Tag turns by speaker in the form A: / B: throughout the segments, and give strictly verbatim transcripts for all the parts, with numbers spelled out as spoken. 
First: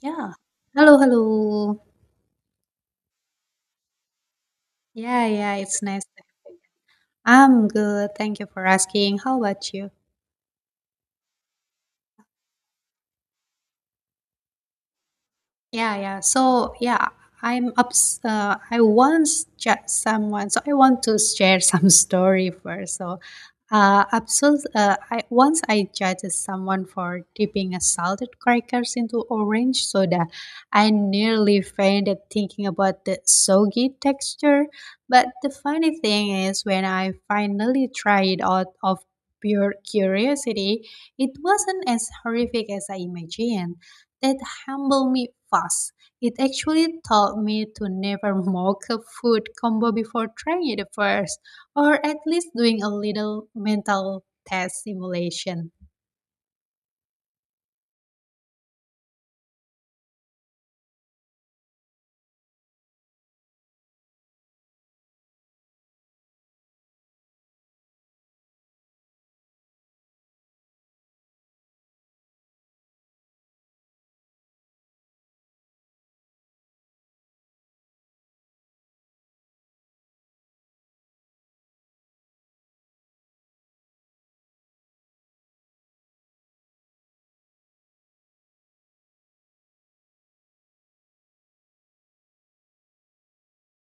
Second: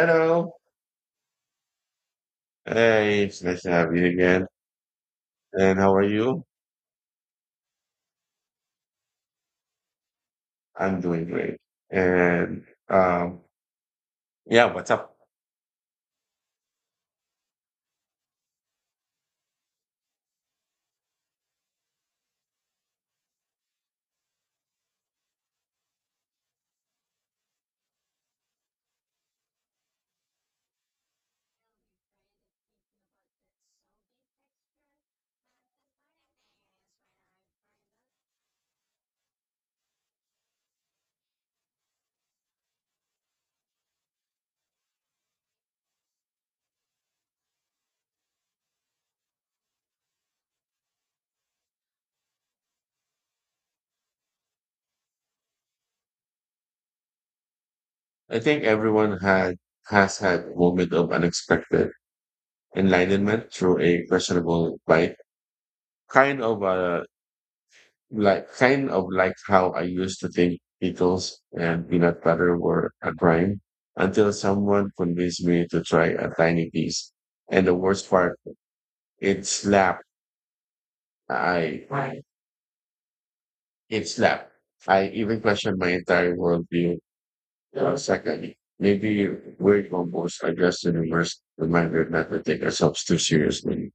A: Yeah. Hello, hello.
B: Hey, it's nice to have you again.
A: Yeah, yeah,
B: And
A: it's
B: how are
A: nice to-
B: you?
A: have you. I'm good. Thank you for asking. How about you?
B: I'm doing great. And um, yeah, what's up?
A: Yeah, yeah. So, yeah, I'm ups. Uh, I once chat someone, so I want to share some story first. So, uh, absol- uh, I once I judged someone for dipping a salted crackers into orange soda. I nearly fainted thinking about the soggy texture. But the funny thing is, when I finally tried it out of pure curiosity, it wasn't as horrific as I imagined that humbled me fast. It actually taught me to never mock a food combo before trying it first, or at least doing a little mental test simulation.
B: I think everyone had has had a moment of unexpected enlightenment through a questionable bike, kind of uh, like kind of like how I used to think pickles and peanut butter were a crime until someone convinced me to try a tiny piece. And the worst part, it slapped. I It's lap. I even questioned my entire worldview. Uh, second, maybe we're composed are just an immersed reminder not to take ourselves too seriously.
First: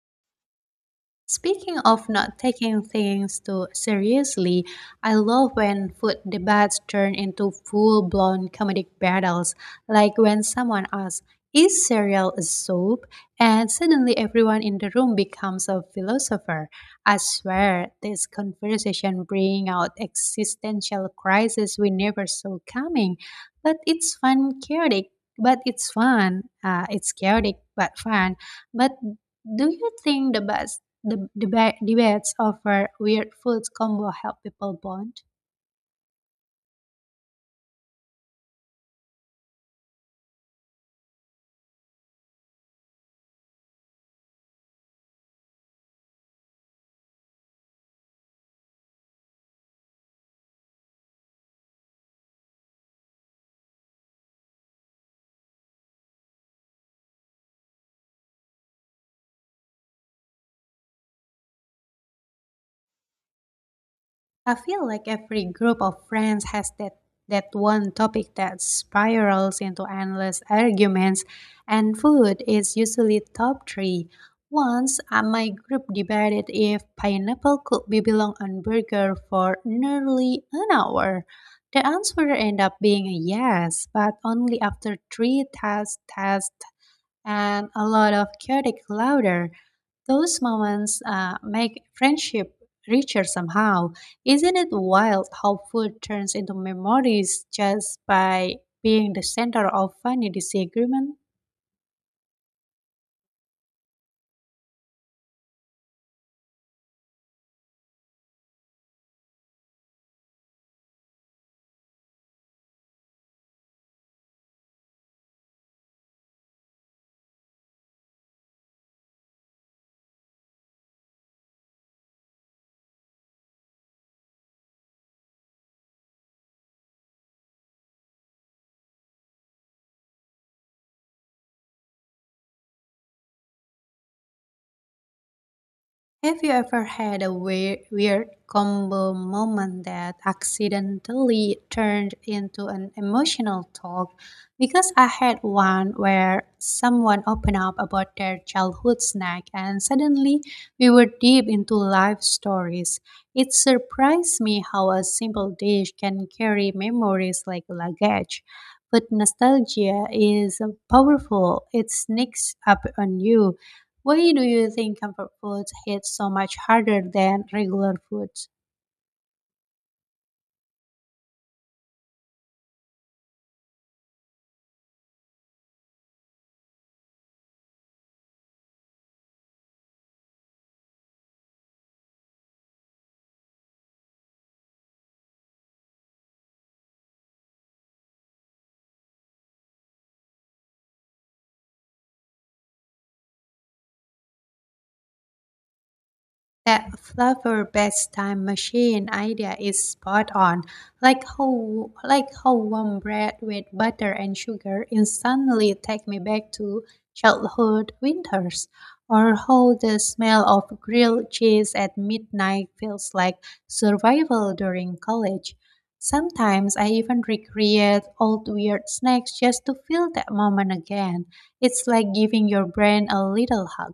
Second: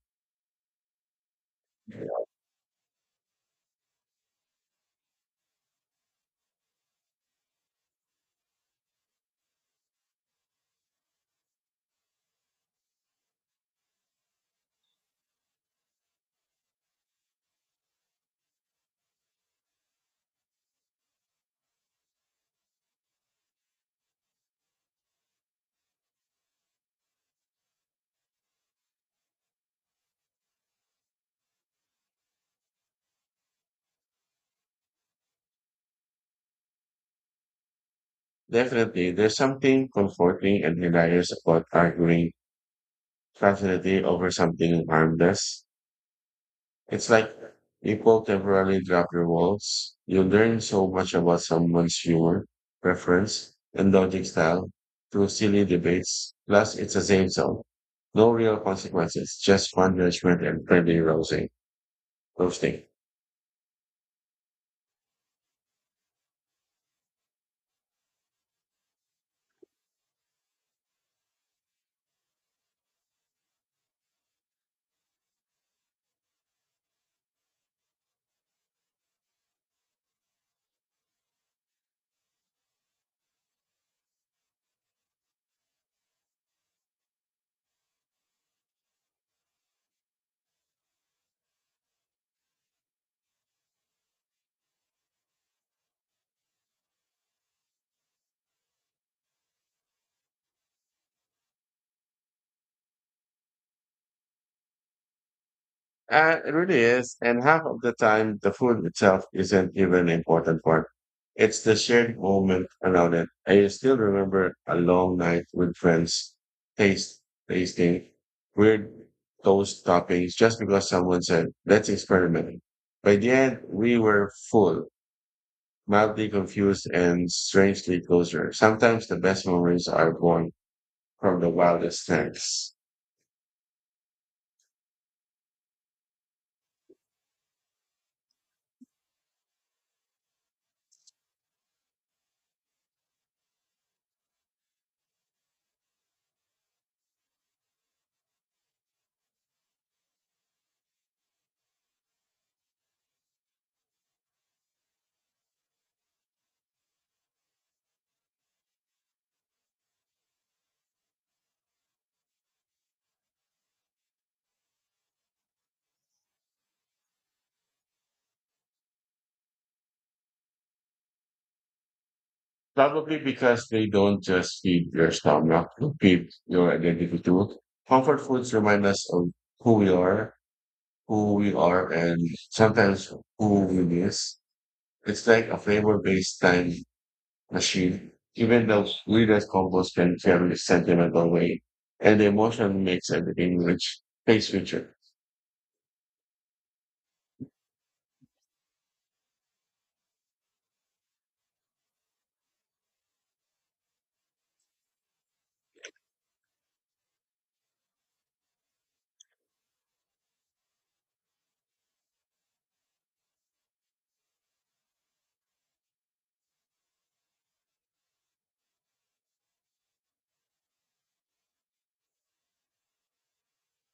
A: Speaking of not taking things too seriously, I love when food debates turn into full blown comedic battles, like when someone asks, is cereal a soup? And suddenly everyone in the room becomes a philosopher. I swear, this conversation brings out existential crises we never saw coming, but it's fun, chaotic. But it's fun. Uh, it's chaotic, but fun. But do you think the best the deba- debates over weird foods combo help people bond?
B: Definitely, there's something comforting and hilarious about arguing passionately over something harmless. It's like people temporarily drop your walls. You learn so much about someone's humor, preference, and logic style through silly debates. Plus, it's a safe zone. No real consequences, just fun judgment and friendly rousing, roasting.
A: I feel like every group of friends has that that one topic that spirals into endless arguments, and food is usually top three. Once uh, my group debated if pineapple could be belong on burger for nearly an hour. The answer ended up being a yes, but only after three test test. And a lot of chaotic laughter. Those moments uh, make friendship richer somehow. Isn't it wild how food turns into memories just by being the center of funny disagreement?
B: Uh, it really is. And half of the time, the food itself isn't even important part. It's the shared moment around it. I still remember a long night with friends taste tasting weird toast toppings just because someone said, let's experiment. By the end, we were full, mildly confused, and strangely closer. Sometimes the best memories are born from the wildest snacks.
A: Have you ever had a weird, weird combo moment that accidentally turned into an emotional talk? Because I had one where someone opened up about their childhood snack and suddenly we were deep into life stories. It surprised me how a simple dish can carry memories like luggage. But nostalgia is powerful. It sneaks up on you. Why do you think comfort foods hit so much harder than regular foods?
B: Probably because they don't just feed your stomach, they feed your identity too. Comfort foods remind us of who we are, who we are, and sometimes who we miss. It's like a flavor-based time machine. Even the weirdest combos can carry a sentimental weight, and the emotion makes everything rich, taste richer.
A: That flower best time machine idea is spot on. Like how like how warm bread with butter and sugar instantly take me back to childhood winters, or how the smell of grilled cheese at midnight feels like survival during college. Sometimes I even recreate old weird snacks just to feel that moment again. It's like giving your brain a little hug.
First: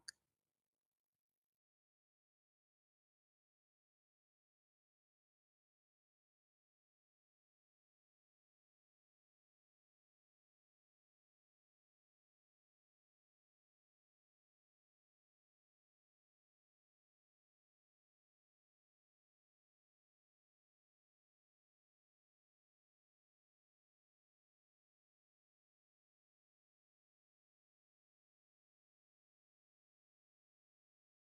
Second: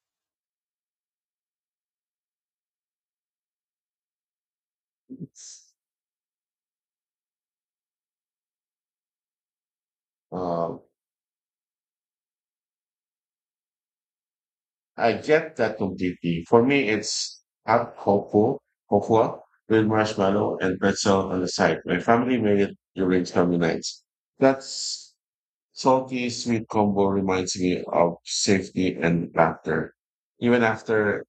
B: Uh, I get that completely. For me, it's hot cocoa, cocoa with marshmallow and pretzel on the side. My family made it during family nights. That salty sweet combo reminds me of safety and laughter. Even after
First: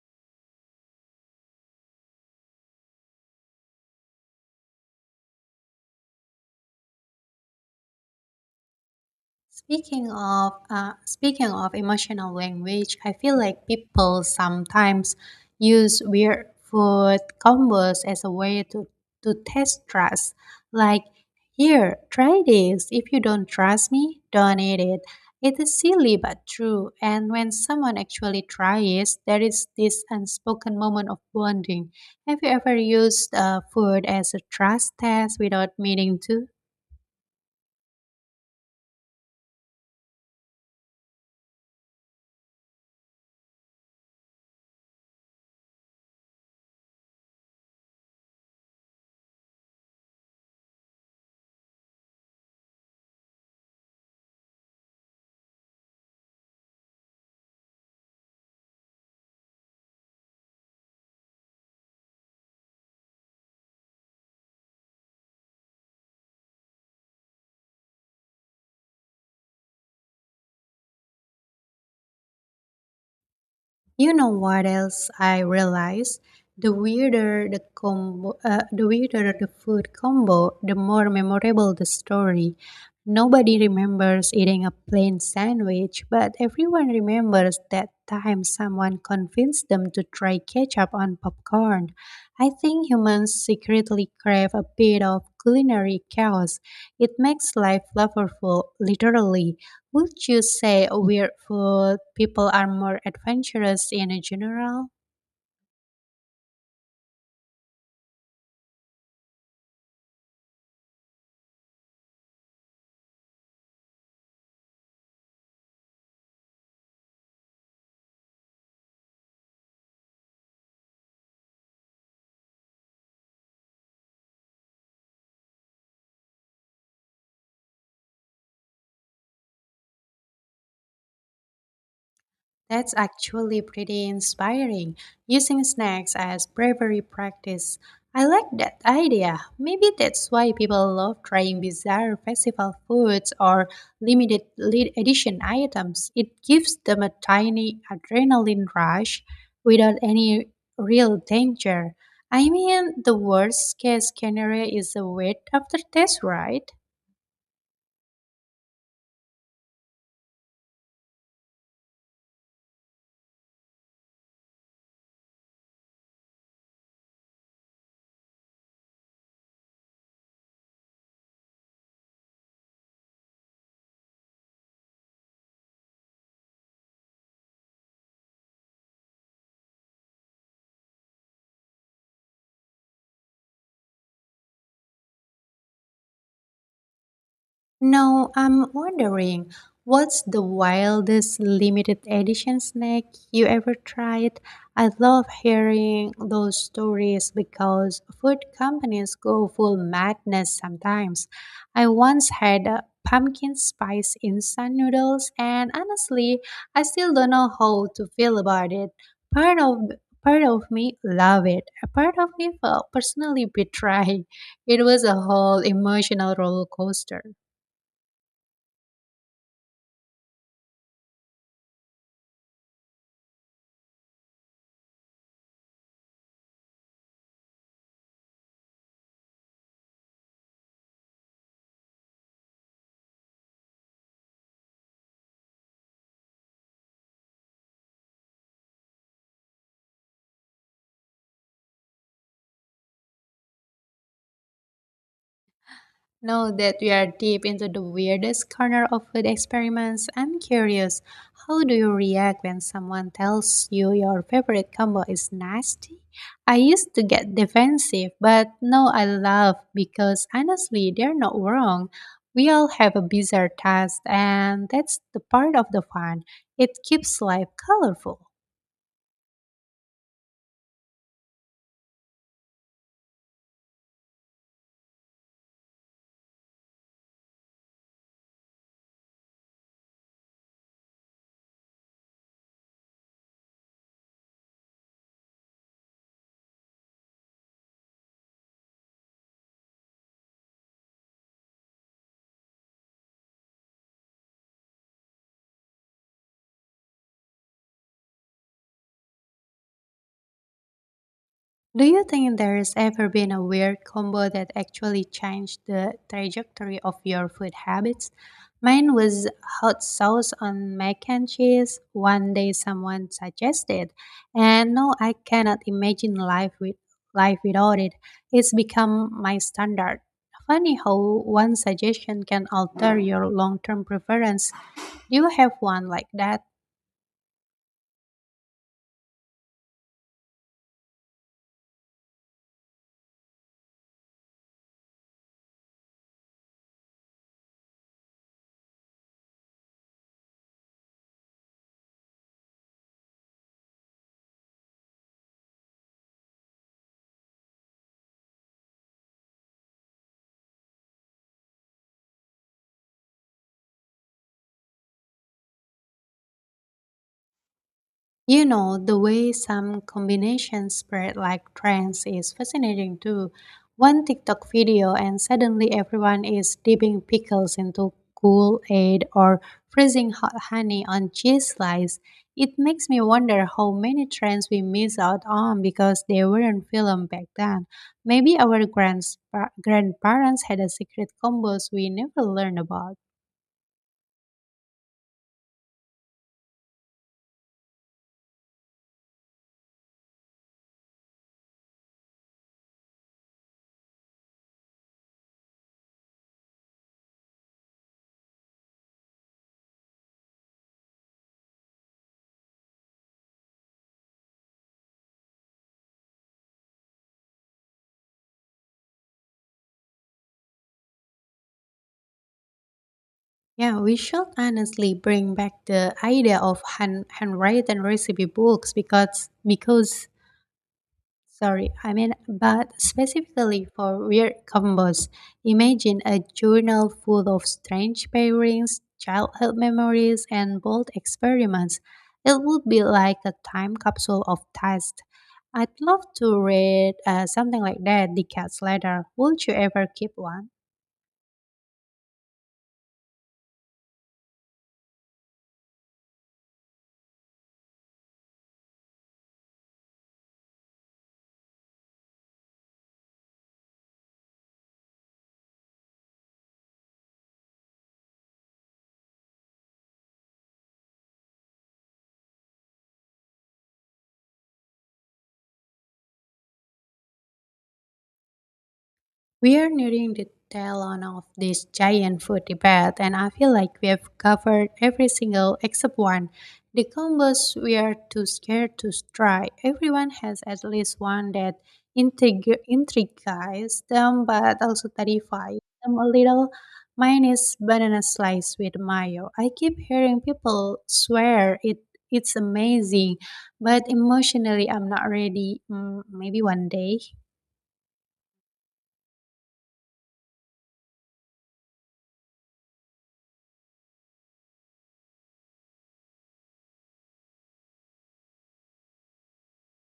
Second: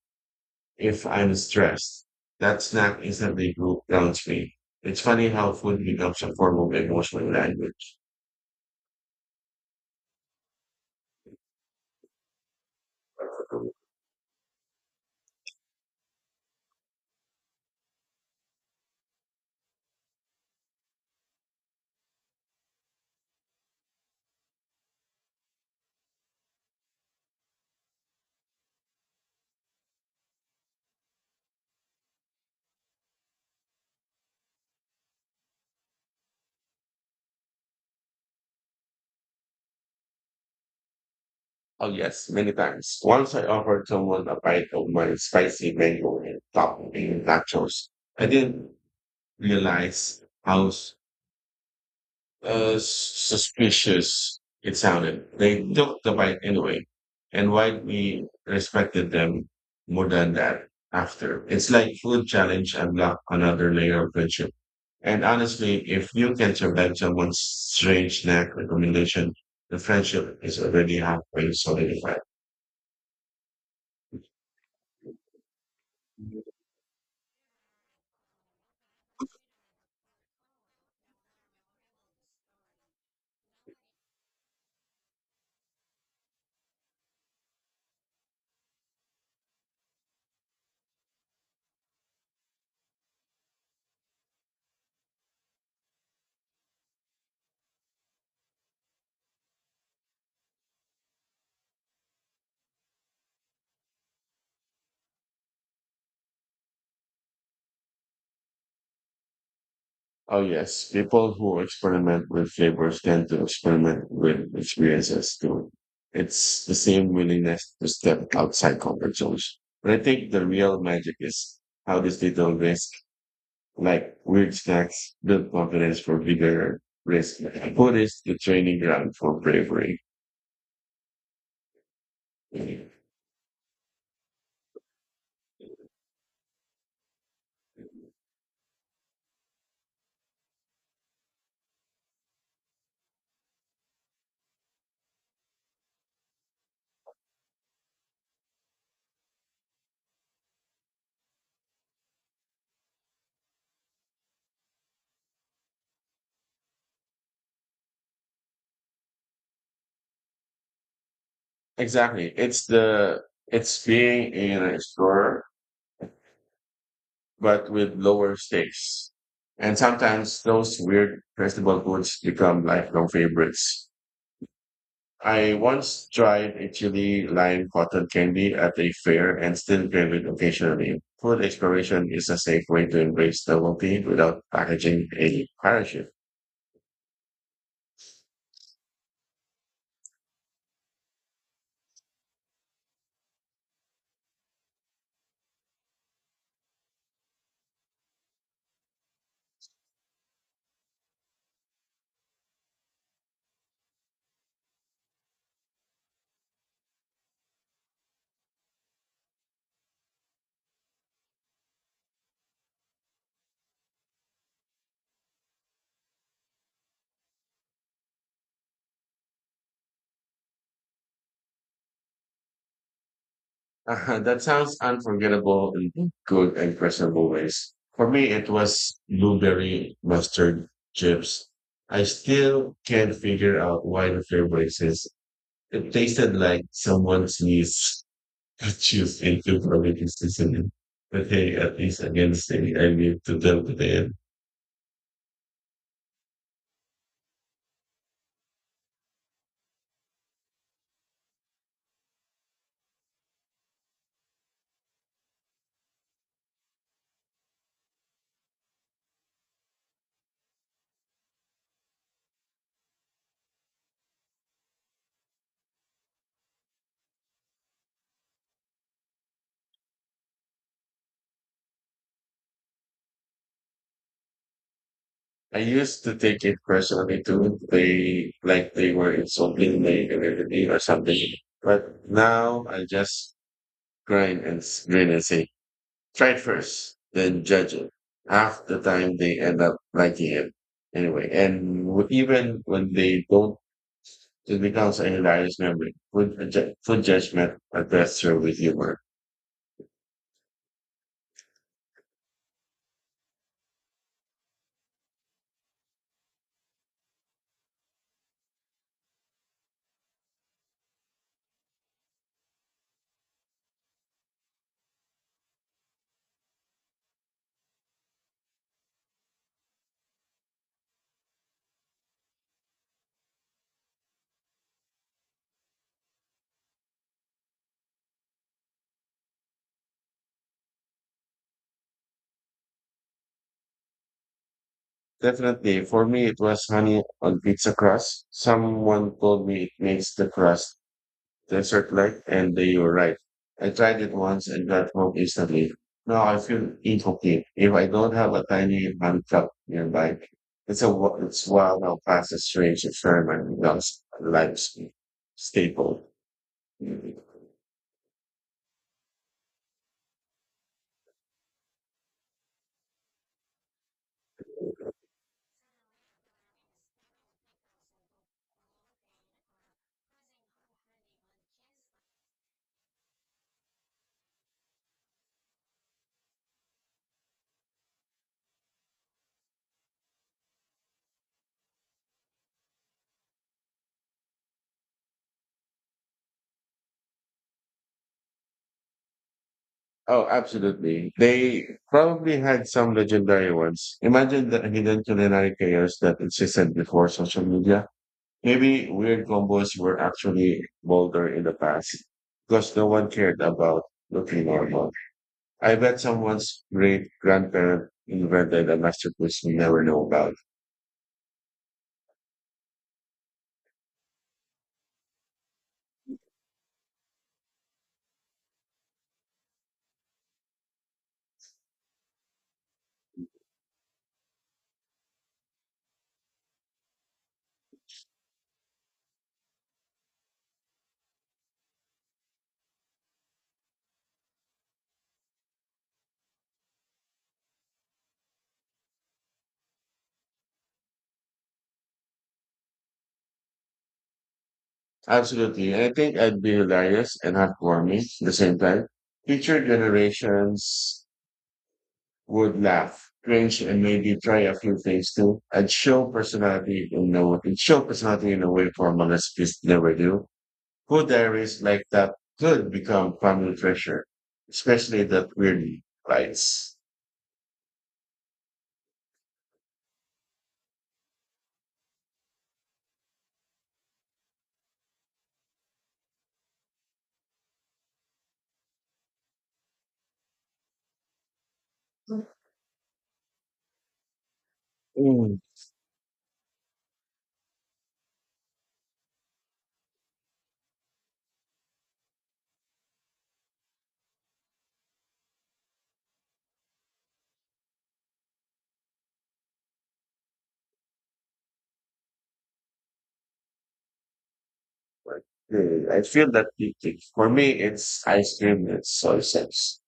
B: if I'm stressed, that snack instantly calms me. It's funny how food becomes a form of emotional language.
A: Speaking of uh, speaking of emotional language, I feel like people sometimes use weird food combos as a way to, to test trust. Like, here, try this. If you don't trust me, don't eat it. It is silly but true. And when someone actually tries, there is this unspoken moment of bonding. Have you ever used uh, food as a trust test without meaning to?
B: Oh yes, many times. Once I offered someone a bite of my spicy mango and topping nachos. I didn't realize how s- uh, suspicious it sounded. They took the bite anyway, and why we respected them more than that after. It's like food challenge unlock another layer of friendship. And honestly, if you can survive someone's strange snack recommendation, the friendship is already halfway solidified.
A: You know what else I realized? The weirder the combo, uh, the weirder the food combo, the more memorable the story. Nobody remembers eating a plain sandwich, but everyone remembers that time someone convinced them to try ketchup on popcorn. I think humans secretly crave a bit of culinary chaos. It makes life flavorful, literally. Would you say weird food people are more adventurous in general?
B: Oh, yes. People who experiment with flavors tend to experiment with experiences too. It's the same willingness to step outside comfort zones. But I think the real magic is how these little risks, like weird snacks, build confidence for bigger risk. Food is the training ground for bravery.
A: That's actually pretty inspiring, using snacks as bravery practice. I like that idea. Maybe that's why people love trying bizarre festival foods or limited li- edition items. It gives them a tiny adrenaline rush without any real danger. I mean, the worst case scenario is a wet after test, right?
B: Exactly. It's the, it's being an explorer but with lower stakes. And sometimes those weird festival foods become lifelong favorites. I once tried a chili lime cotton candy at a fair and still crave it occasionally. Food exploration is a safe way to embrace novelty without packaging a parachute.
A: No, I'm wondering, what's the wildest limited edition snack you ever tried? I love hearing those stories because food companies go full madness sometimes. I once had uh, pumpkin spice instant noodles, and honestly, I still don't know how to feel about it. Part of part of me love it. A part of me felt personally betrayed. It was a whole emotional roller coaster.
B: Uh, that sounds unforgettable in good and questionable ways. For me, it was blueberry mustard chips. I still can't figure out why the flavor exists. It tasted like someone sneezed juice into fermented seasoning. But hey, at least against it, I need to tell the tale.
A: Now that we are deep into the weirdest corner of food experiments, I'm curious, how do you react when someone tells you your favorite combo is nasty? I used to get defensive, but now I laugh because honestly, they're not wrong. We all have a bizarre taste, and that's the part of the fun. It keeps life colorful.
B: I used to take it personally too. They like they were insulting my identity or something. But now I just grind and s- grin and say, try it first, then judge it. Half the time they end up liking it anyway. And w- even when they don't, it becomes a hilarious memory. Food, adju- food judgment addressed through with humor.
A: Do you think there's ever been a weird combo that actually changed the trajectory of your food habits? Mine was hot sauce on mac and cheese. One day someone suggested, and no, I cannot imagine life with life without it. It's become my standard. Funny how one suggestion can alter your long-term preference. Do you have one like that?
B: Definitely, for me, it was honey on pizza crust. Someone told me it makes the crust desert-like, and they were right. I tried it once and got home instantly. Now I feel incomplete if I don't have a tiny hand cup nearby. It's a wa- it's wild how fast a strange experiment becomes a life staple.
A: You know, the way some combinations spread like trends is fascinating too. One TikTok video, and suddenly everyone is dipping pickles into Kool Aid or freezing hot honey on cheese slice. It makes me wonder how many trends we miss out on because they weren't filmed back then. Maybe our grands- grandparents had a secret combos we never learned about.
B: Oh, absolutely. They probably had some legendary ones. Imagine the hidden culinary chaos that existed before social media. Maybe weird combos were actually bolder in the past because no one cared about looking normal. I bet someone's great grandparent invented a masterpiece we never know about.
A: Yeah, we should honestly bring back the idea of hand, handwritten recipe books because because sorry, I mean, but specifically for weird combos. Imagine a journal full of strange pairings, childhood memories, and bold experiments. It would be like a time capsule of taste. I'd love to read uh, something like that decades later. Would you ever keep one?
B: Absolutely. I think I'd be hilarious and heartwarming at the same time. Future generations would laugh, cringe, and maybe try a few things too. I'd show personality in a it show personality in a way formal recipes never do. Food diaries like that could become family treasure, especially that weird bites.
A: We are nearing the tail end of this giant food debate, and I feel like we have covered every single except one. The combos we are too scared to try. Everyone has at least one that intrigu- intrigues them, but also
B: Mm.
A: terrifies them a little. Mine is banana slice with mayo. I keep hearing people swear it. It's amazing, but emotionally, I'm not ready. Mm, maybe one day.
B: Like, uh, I feel that deeply. For me, it's ice cream with soy sauce.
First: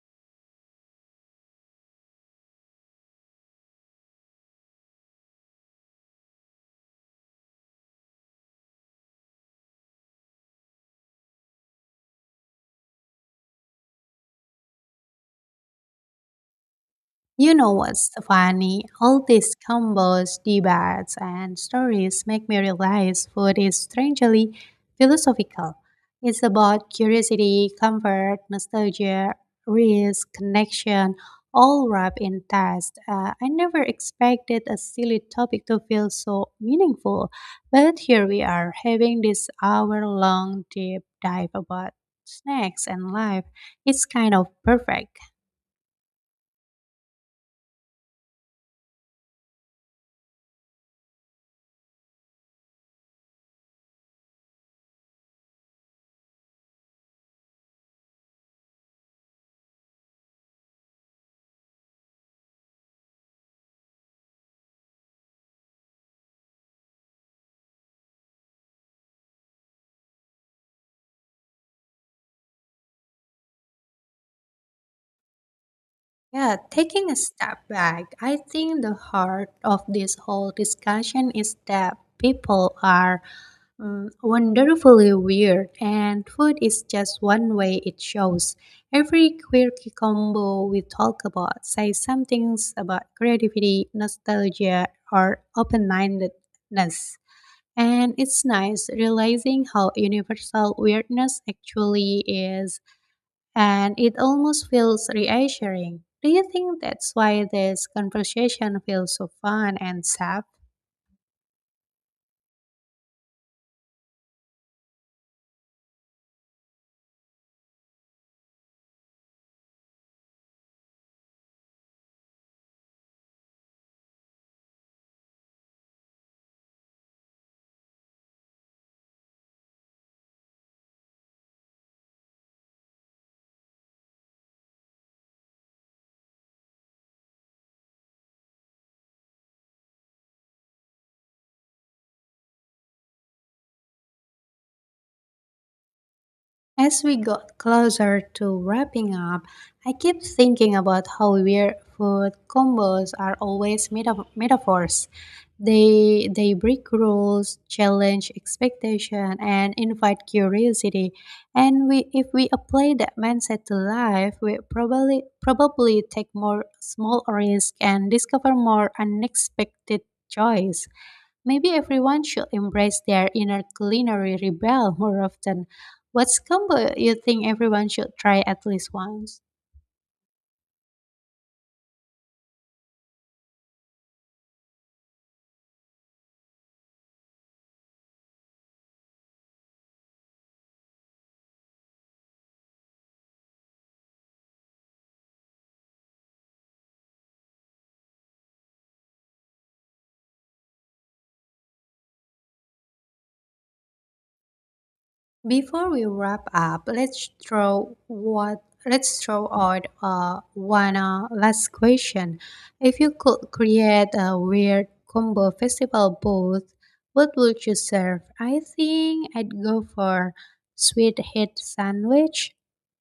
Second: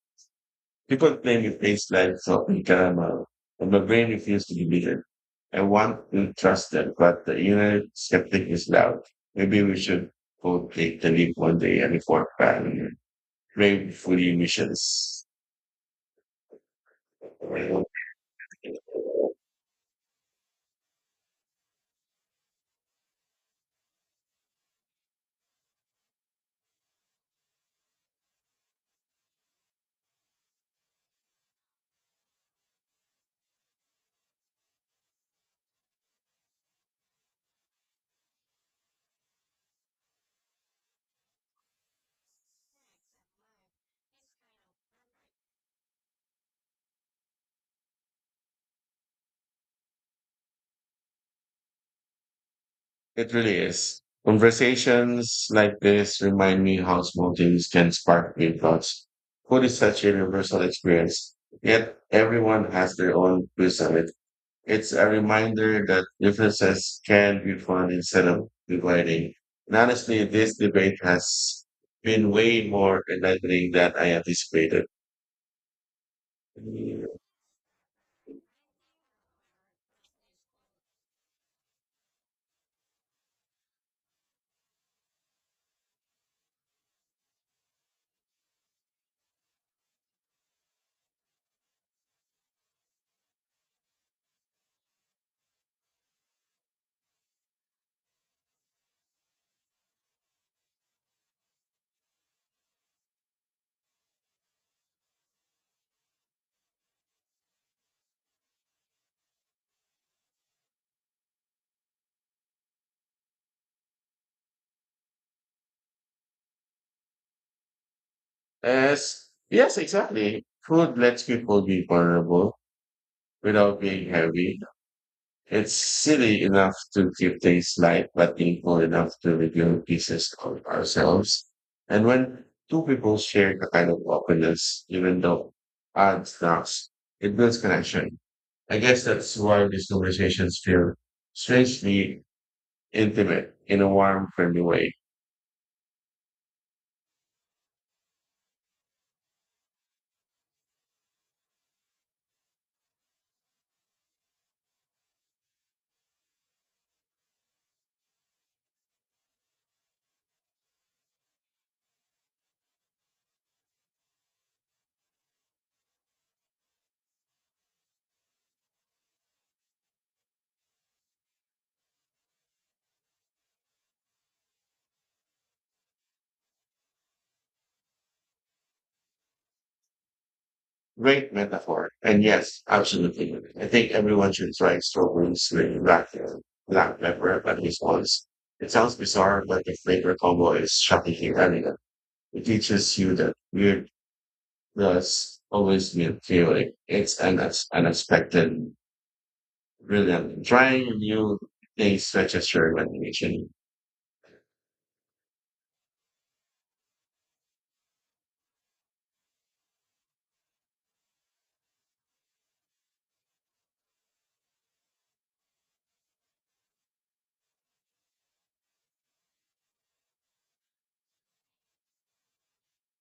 B: People claim it tastes like salted caramel, and my brain refuses to believe it. I want to trust them, but the inner skeptic is loud. Maybe we should go take the leap one day and report back on gratefully missions.
A: You know
B: It
A: what's funny? All these combos, debates, and stories make me realize food is strangely philosophical. It's about curiosity, comfort, nostalgia, risk, connection, all wrapped in taste. Uh, I never expected a silly topic to feel so meaningful, but here we are having this hour long deep dive about snacks and life. It's kind of perfect.
B: really is. Conversations like this remind me how small things can spark big thoughts. Food is such a universal experience, yet everyone has their own twist on it. It's a reminder that differences can be fun instead of dividing. And honestly, this debate has been way more enlightening than I anticipated.
A: Yeah, taking a step back, I think the heart of this whole discussion is that people are mm, wonderfully weird, and food is just one way it shows. Every quirky combo we talk about says some things about creativity, nostalgia, or open mindedness. And it's nice realizing how universal weirdness actually is, and it almost feels reassuring. Do you think that's why this conversation feels so fun and safe?
B: As yes, exactly. Food lets people be vulnerable without being heavy. It's silly enough to keep things light, but painful enough to reveal pieces of ourselves. And when two people share the kind of openness, even though odds knocks, it builds connection. I guess that's why these conversations feel strangely intimate in a warm, friendly way.
A: As we got closer to wrapping up, I keep thinking about how weird food combos are always meta- metaphors. They they break rules, challenge expectation, and invite curiosity. And we if we apply that mindset to life, we probably probably take more small risk and discover more unexpected joys. Maybe everyone should embrace their inner culinary rebel more often. What's combo you think everyone should try at least once?
B: Great metaphor. And yes, absolutely. I think everyone should try strawberries with black, black pepper at least once. It sounds bizarre, but the flavor combo is shockingly elegant. It teaches you that weird does always means feeling. It's an unex- unexpected, brilliant. Trying new things stretches your imagination.
A: Before we wrap up, let's throw what let's throw out uh, one uh, last question. If you could create a weird combo festival booth, what would you serve? I think I'd go for sweet heat sandwich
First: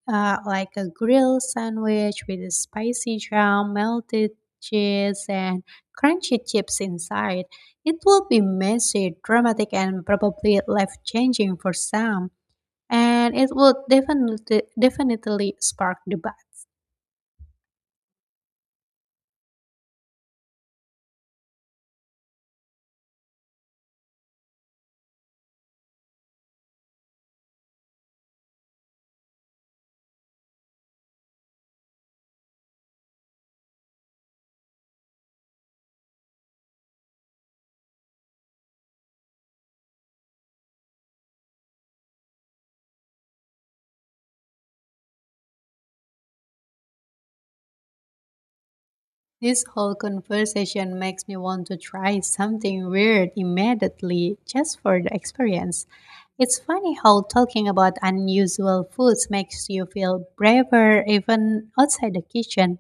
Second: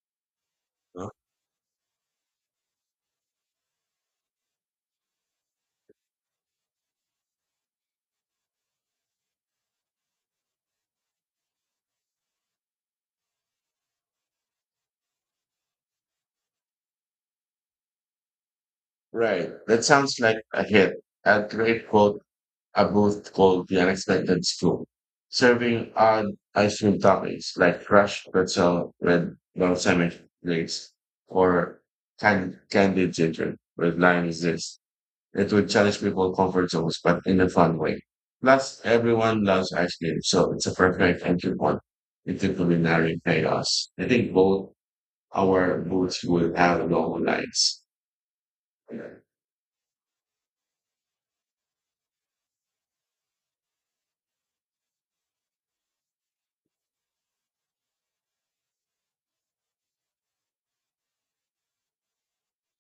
A: uh, like a grilled sandwich with a spicy jam, melted cheese, and crunchy chips inside. It will be messy, dramatic, and probably life-changing for some, and it would definitely definitely spark debate.
B: Right. That sounds like a hit. A great quote are both called the unexpected scoop, serving odd ice cream toppings like crushed pretzel with balsamic glaze or can- candied ginger with lime is this. It would challenge people's comfort zones, but in a fun way. Plus, everyone loves ice cream, so it's a perfect entry point into culinary chaos. I think both our booths would have long lines. Yeah,
A: This whole conversation makes me want to try something weird immediately just for the experience. It's funny how talking about unusual foods makes you feel braver even outside the kitchen.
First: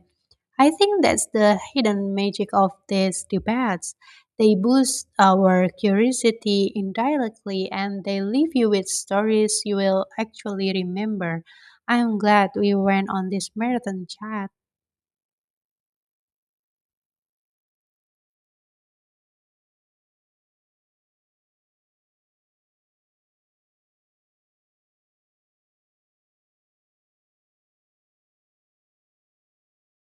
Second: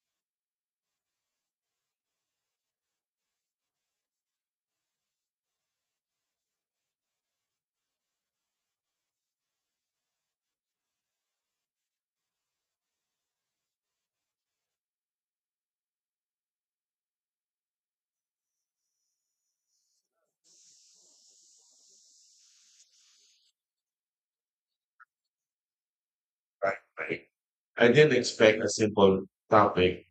A: I think that's the hidden magic of these debates. They boost our curiosity indirectly and they leave you with stories you will actually remember. I'm glad we went on this marathon chat.
B: right, right. I didn't expect a simple topic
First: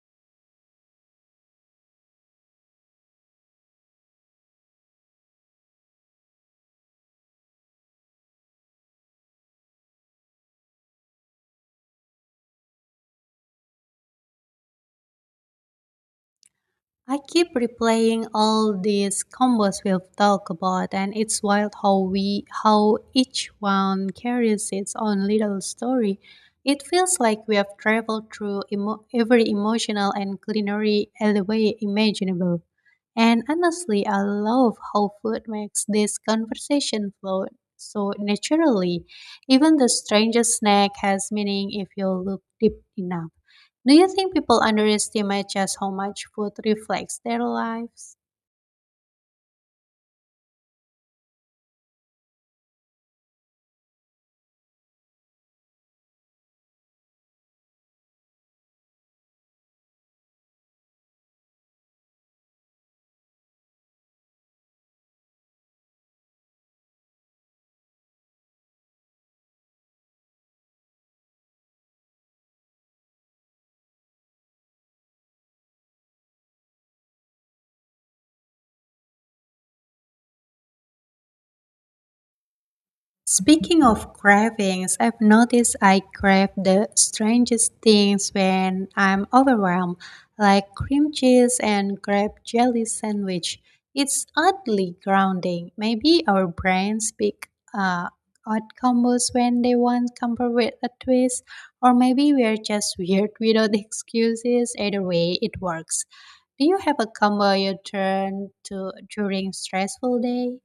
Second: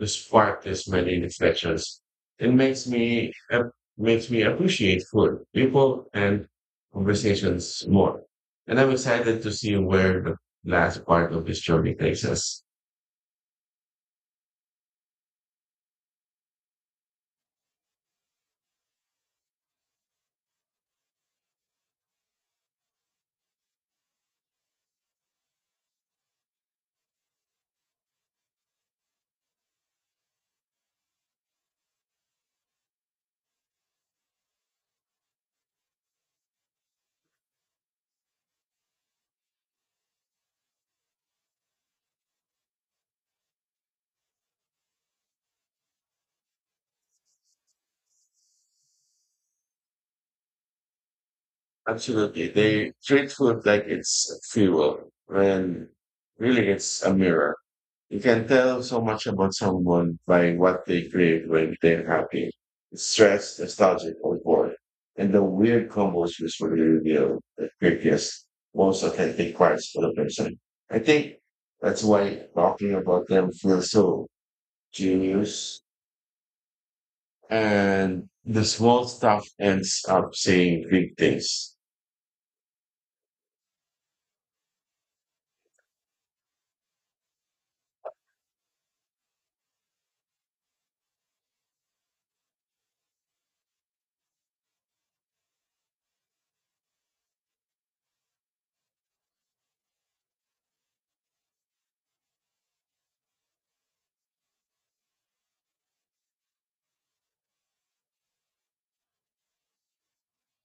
B: to spark this many reflections. It makes me ap- makes me appreciate food, people, and conversations more. And I'm excited to see where the last part of this journey takes us.
A: I keep replaying all these combos we've talked about, and it's wild how we how each one carries its own little story. It feels like we have traveled through emo- every emotional and culinary alleyway imaginable. And honestly, I love how food makes this conversation flow so naturally. Even the strangest snack has meaning if you look deep enough. Do you think people underestimate just how much food reflects their lives?
B: Absolutely. They treat food like it's fuel when really it's a mirror. You can tell so much about someone by what they crave when they're happy, stressed, nostalgic, or bored. And the weird combos usually reveal the quickest, most authentic parts of the person. I think that's why talking about them feels so genius. And the small stuff ends up saying big things.
A: Speaking of cravings, I've noticed I crave the strangest things when I'm overwhelmed, like cream cheese and grape jelly sandwich. It's oddly grounding. Maybe our brains pick uh, odd combos when they want comfort with a twist, or maybe we're just weird without excuses. Either way, it works. Do you have a combo you turn to during stressful day?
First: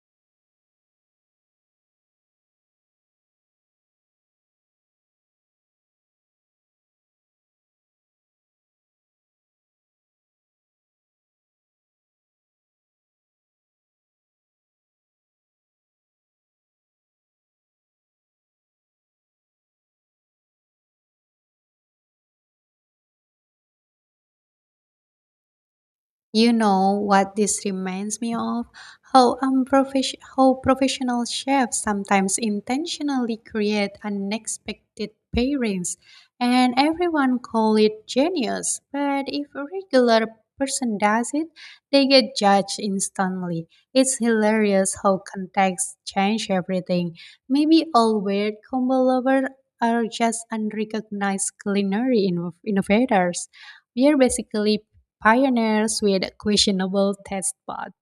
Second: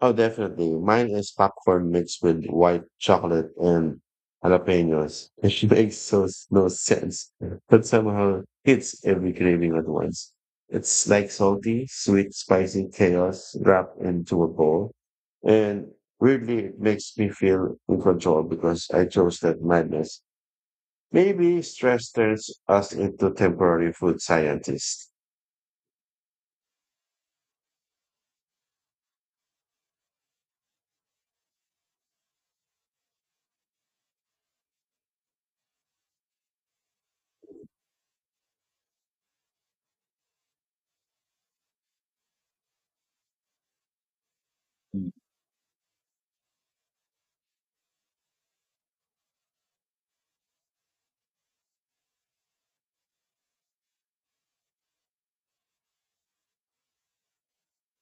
B: Oh, definitely. Mine is popcorn mixed with white chocolate and jalapenos. It makes so no sense, but somehow hits every craving at once. It's like salty, sweet, spicy chaos wrapped into a bowl. And weirdly, it makes me feel in control because I chose that madness. Maybe stress turns us into temporary food scientists.
A: You know what this reminds me of? How unprofes- how professional chefs sometimes intentionally create unexpected pairings, and everyone call it genius. But if a regular person does it, they get judged instantly. It's hilarious
B: Mm.
A: how context change everything. Maybe all weird combo lovers are just unrecognized culinary inno- innovators, we are basically pioneers with questionable taste buds.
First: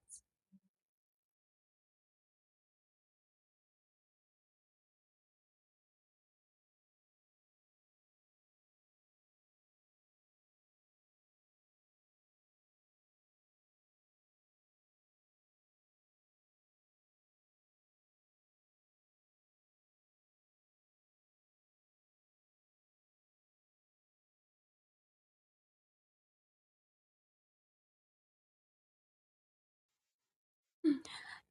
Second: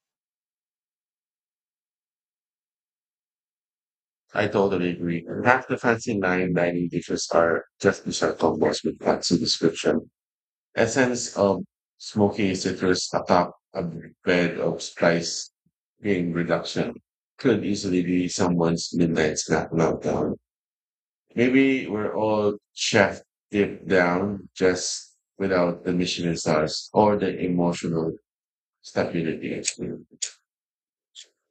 B: I totally agree. And half the fancy line dining dishes are just dessert combos with fancy description. Essence of smoky citrus atop a bed of spice being reduction could easily be someone's midnight snack now. Maybe we're all chef deep down, just without the Michelin stars or the emotional stability. Actually.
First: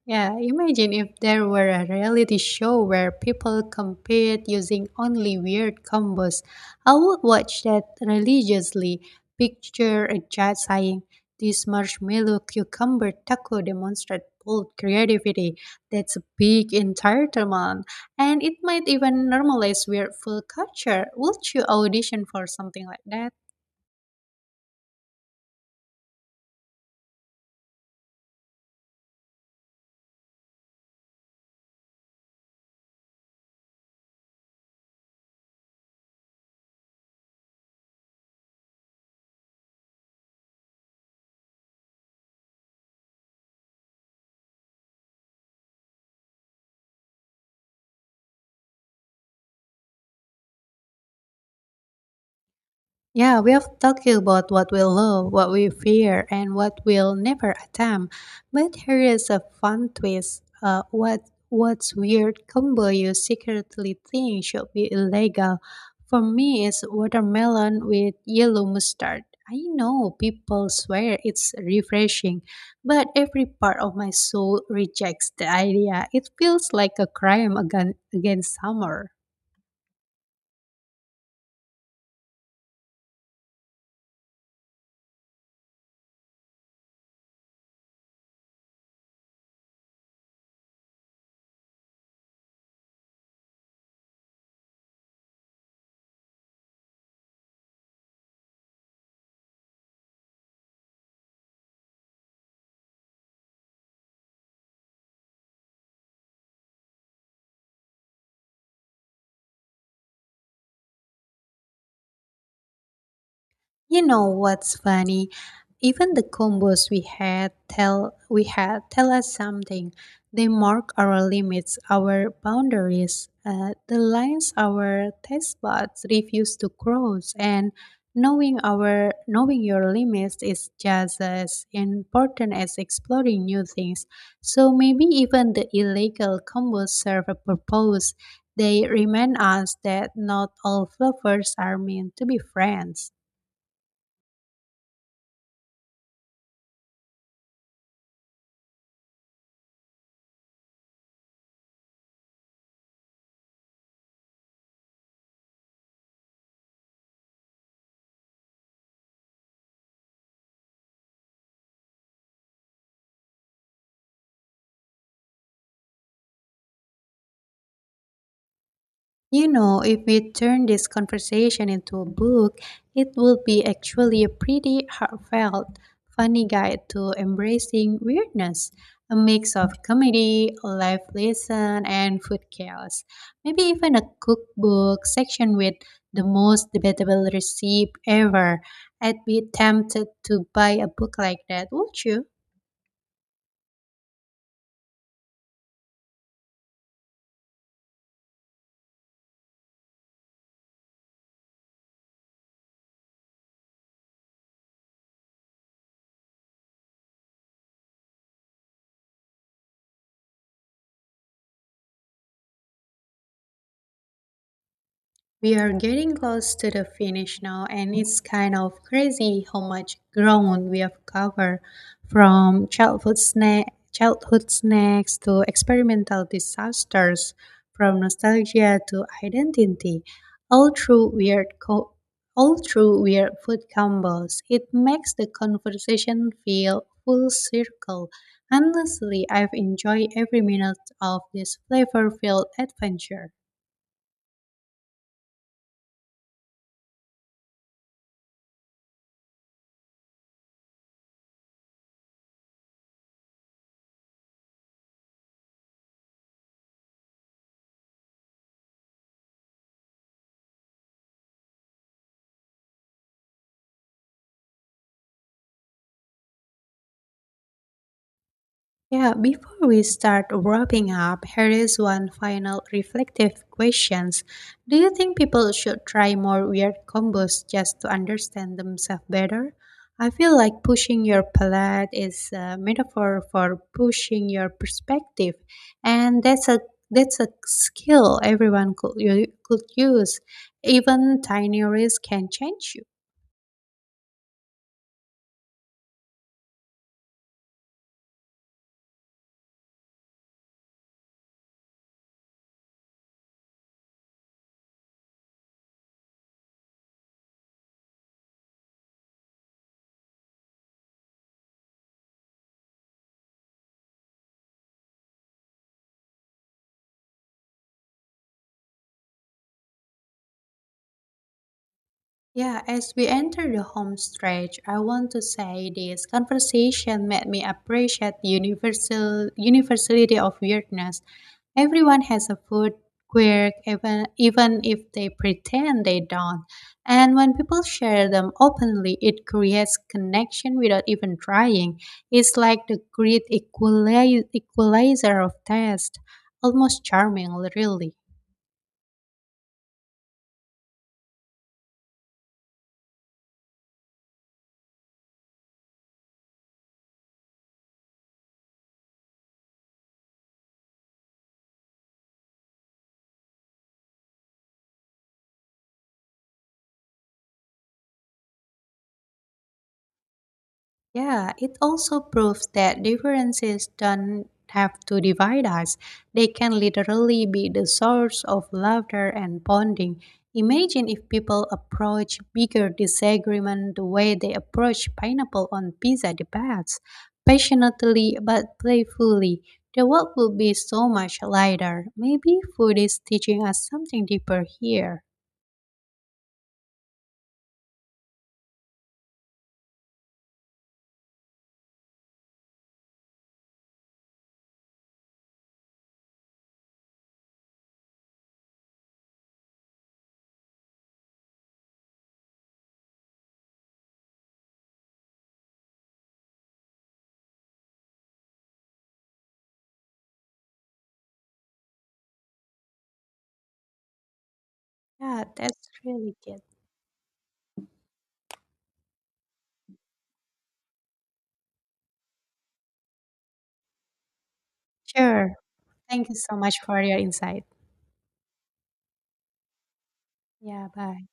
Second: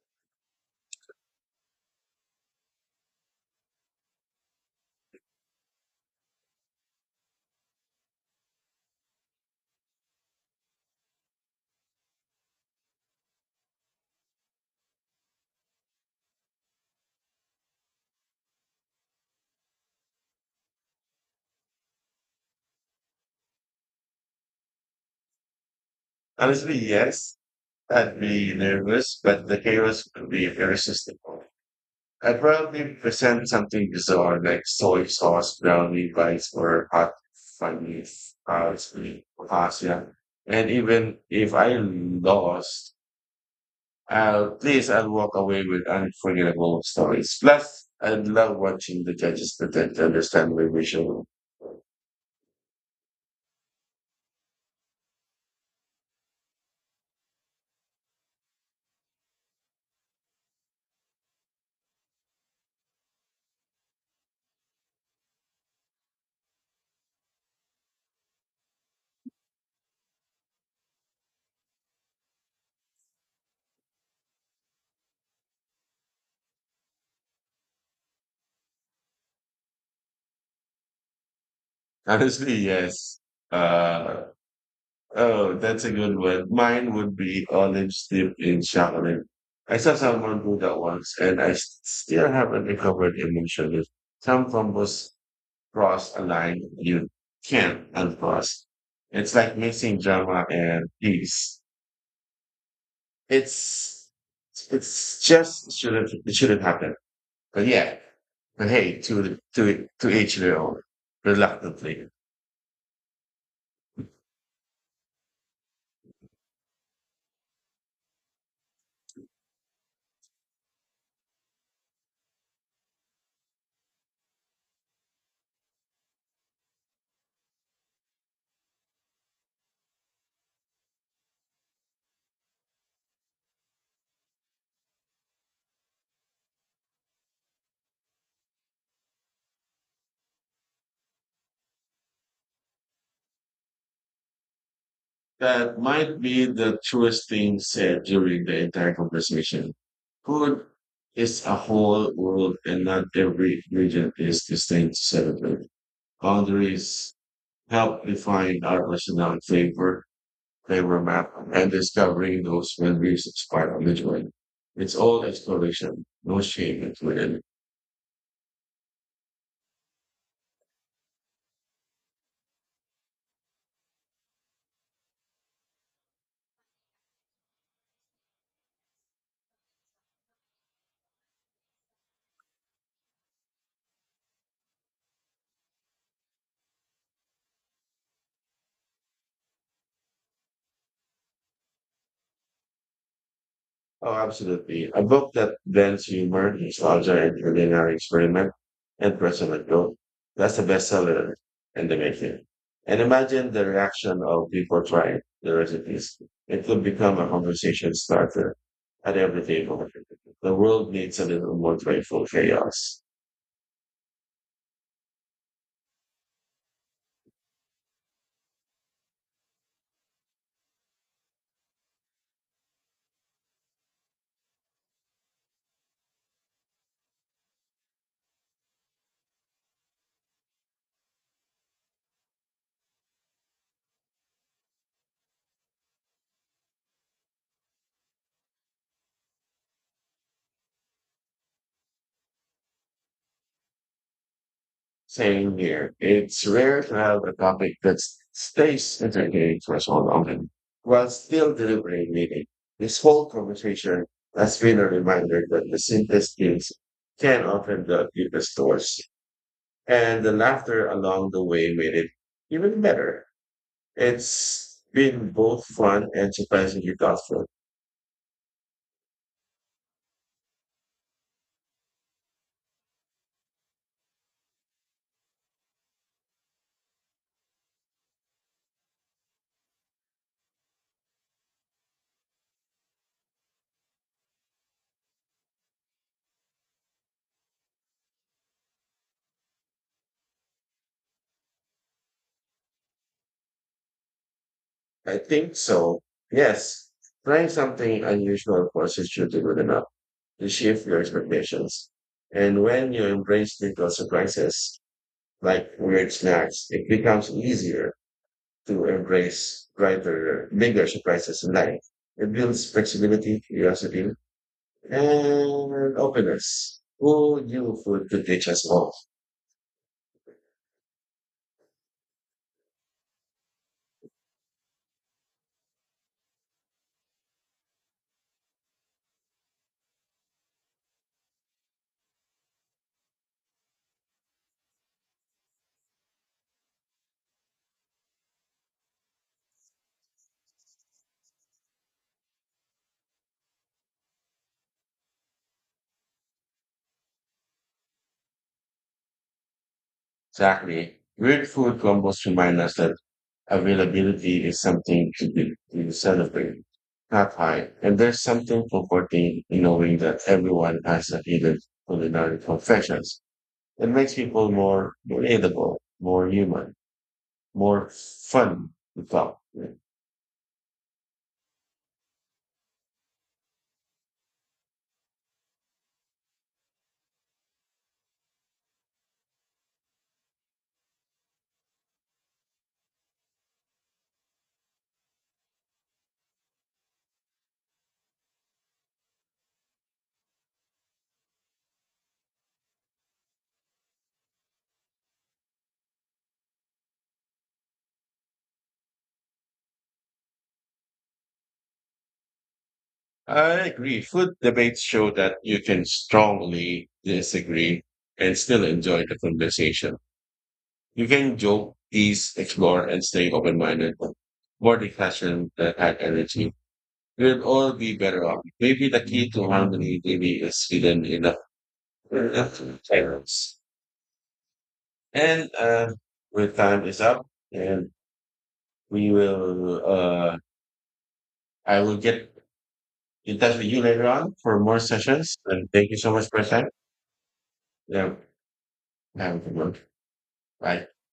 A: Yeah, imagine if there were a reality show where people compete using only weird combos. I would watch that religiously. Picture a judge saying, this marshmallow cucumber taco demonstrates bold creativity. That's a big entitlement. And it might even normalize weird food culture. Would you audition for something like that?
B: Honestly, yes, I'd be nervous, but the chaos would be irresistible. I'd probably present something bizarre like soy sauce brownie bites or hot funny uh, it's really pasta. And even if I lost, Uh, please, I'll walk away with unforgettable stories. Plus, I love watching the judges pretend to understand my visual.
A: Yeah, we have talked about what we love, what we fear, and what we'll never attempt. But here is a fun twist. Uh, what what's weird combo you secretly think should be illegal? For me, it's watermelon with yellow mustard. I know people swear it's refreshing, but every part of my soul rejects the idea. It feels like a crime against, against summer.
B: Honestly, yes. Uh, oh, that's a good one. Mine would be olive steep in chocolate. I saw someone do that once, and I s- still haven't recovered emotionally. Some combos cross a line you can't uncross. It's like mixing drama and peace. It's it's just shouldn't it shouldn't happen. But yeah, but hey, to to to each their own. Reluctantly,
A: You know what's funny? Even the combos we had tell we had tell us something. They mark our limits, our boundaries, uh, the lines our taste buds refuse to cross, and knowing our knowing your limits is just as important as exploring new things. So maybe even the illegal combos serve a purpose. They remind us that not all fluffers are meant to be friends.
B: that might be the truest thing said during the entire conversation. Food is a whole world, and not every region is distinct to celebrate. Boundaries help define our personal flavor, flavor map, and discovering those memories is part of the joy. It's all exploration, no shame included.
A: You know, if we turn this conversation into a book, it would be actually a pretty heartfelt, funny guide to embracing weirdness, a mix of comedy, life lesson, and food chaos. Maybe even a cookbook section with the most debatable recipe ever. I'd be tempted to buy a book like that, would you?
B: Oh, absolutely. A book that blends humor, nostalgia, and culinary experiment and personal growth. That's a bestseller in the making. And imagine the reaction of people trying the recipes. It could become a conversation starter at every table. The world needs a little more playful chaos.
A: We are getting close to the finish now, and it's kind of crazy how much ground we have covered from childhood, snack, childhood snacks to experimental disasters, from nostalgia to identity, all through weird co- all through weird food combos. It makes the conversation feel full circle. Honestly, I've enjoyed every minute of this flavor-filled adventure.
B: Same here. It's rare to have a topic that s- stays entertaining for so long while still delivering meaning. This whole conversation has been a reminder that the simplest things can often the deepest doors, and the laughter along the way made it even better. It's been both fun and surprisingly thoughtful.
A: Yeah, before we start wrapping up, here is one final reflective questions. Do you think people should try more weird combos just to understand themselves better? I feel like pushing your palate is a metaphor for pushing your perspective, and that's a that's a skill everyone could u- could use. Even tiny risks can change you.
B: I think so. Yes. Trying something unusual forces you to good enough to shift your expectations. And when you embrace little surprises, like weird snacks, it becomes easier to embrace brighter, bigger surprises in life. It builds flexibility, curiosity, and openness. Who knew food could teach us all?
A: Yeah, as we enter the home stretch, I want to say this conversation made me appreciate the universal universality of weirdness. Everyone has a food quirk, even even if they pretend they don't. And when people share them openly, it creates connection without even trying. It's like the great equali- equalizer of taste, almost charming, really.
B: Exactly. Weird food combos remind us that availability is something to be to celebrate, not high. And there's something comforting in knowing that everyone has a hidden culinary confessions. It makes people more relatable, more human, more fun to talk with.
A: Yeah, it also proves that differences don't have to divide us. They can literally be the source of laughter and bonding. Imagine if people approach bigger disagreement the way they approach pineapple on pizza debates, passionately but playfully. The world will be so much lighter. Maybe food is teaching us something deeper here.
B: I agree. Food debates show that you can strongly disagree and still enjoy the conversation. You can joke, tease, explore, and stay open-minded. More discussion that had energy. We'd all be better off. Maybe the key to harmony maybe is hidden in the silence.
A: Yeah,
B: And
A: that's
B: uh,
A: really good.
B: with time is up, and we will. Uh, I will get in touch with you later on for more
A: Sure.
B: sessions. And thank you
A: Thank
B: so
A: you
B: much
A: so
B: for your
A: much
B: time.
A: for your insight.
B: Yeah, have a good one.
A: Yeah,
B: Bye.
A: bye.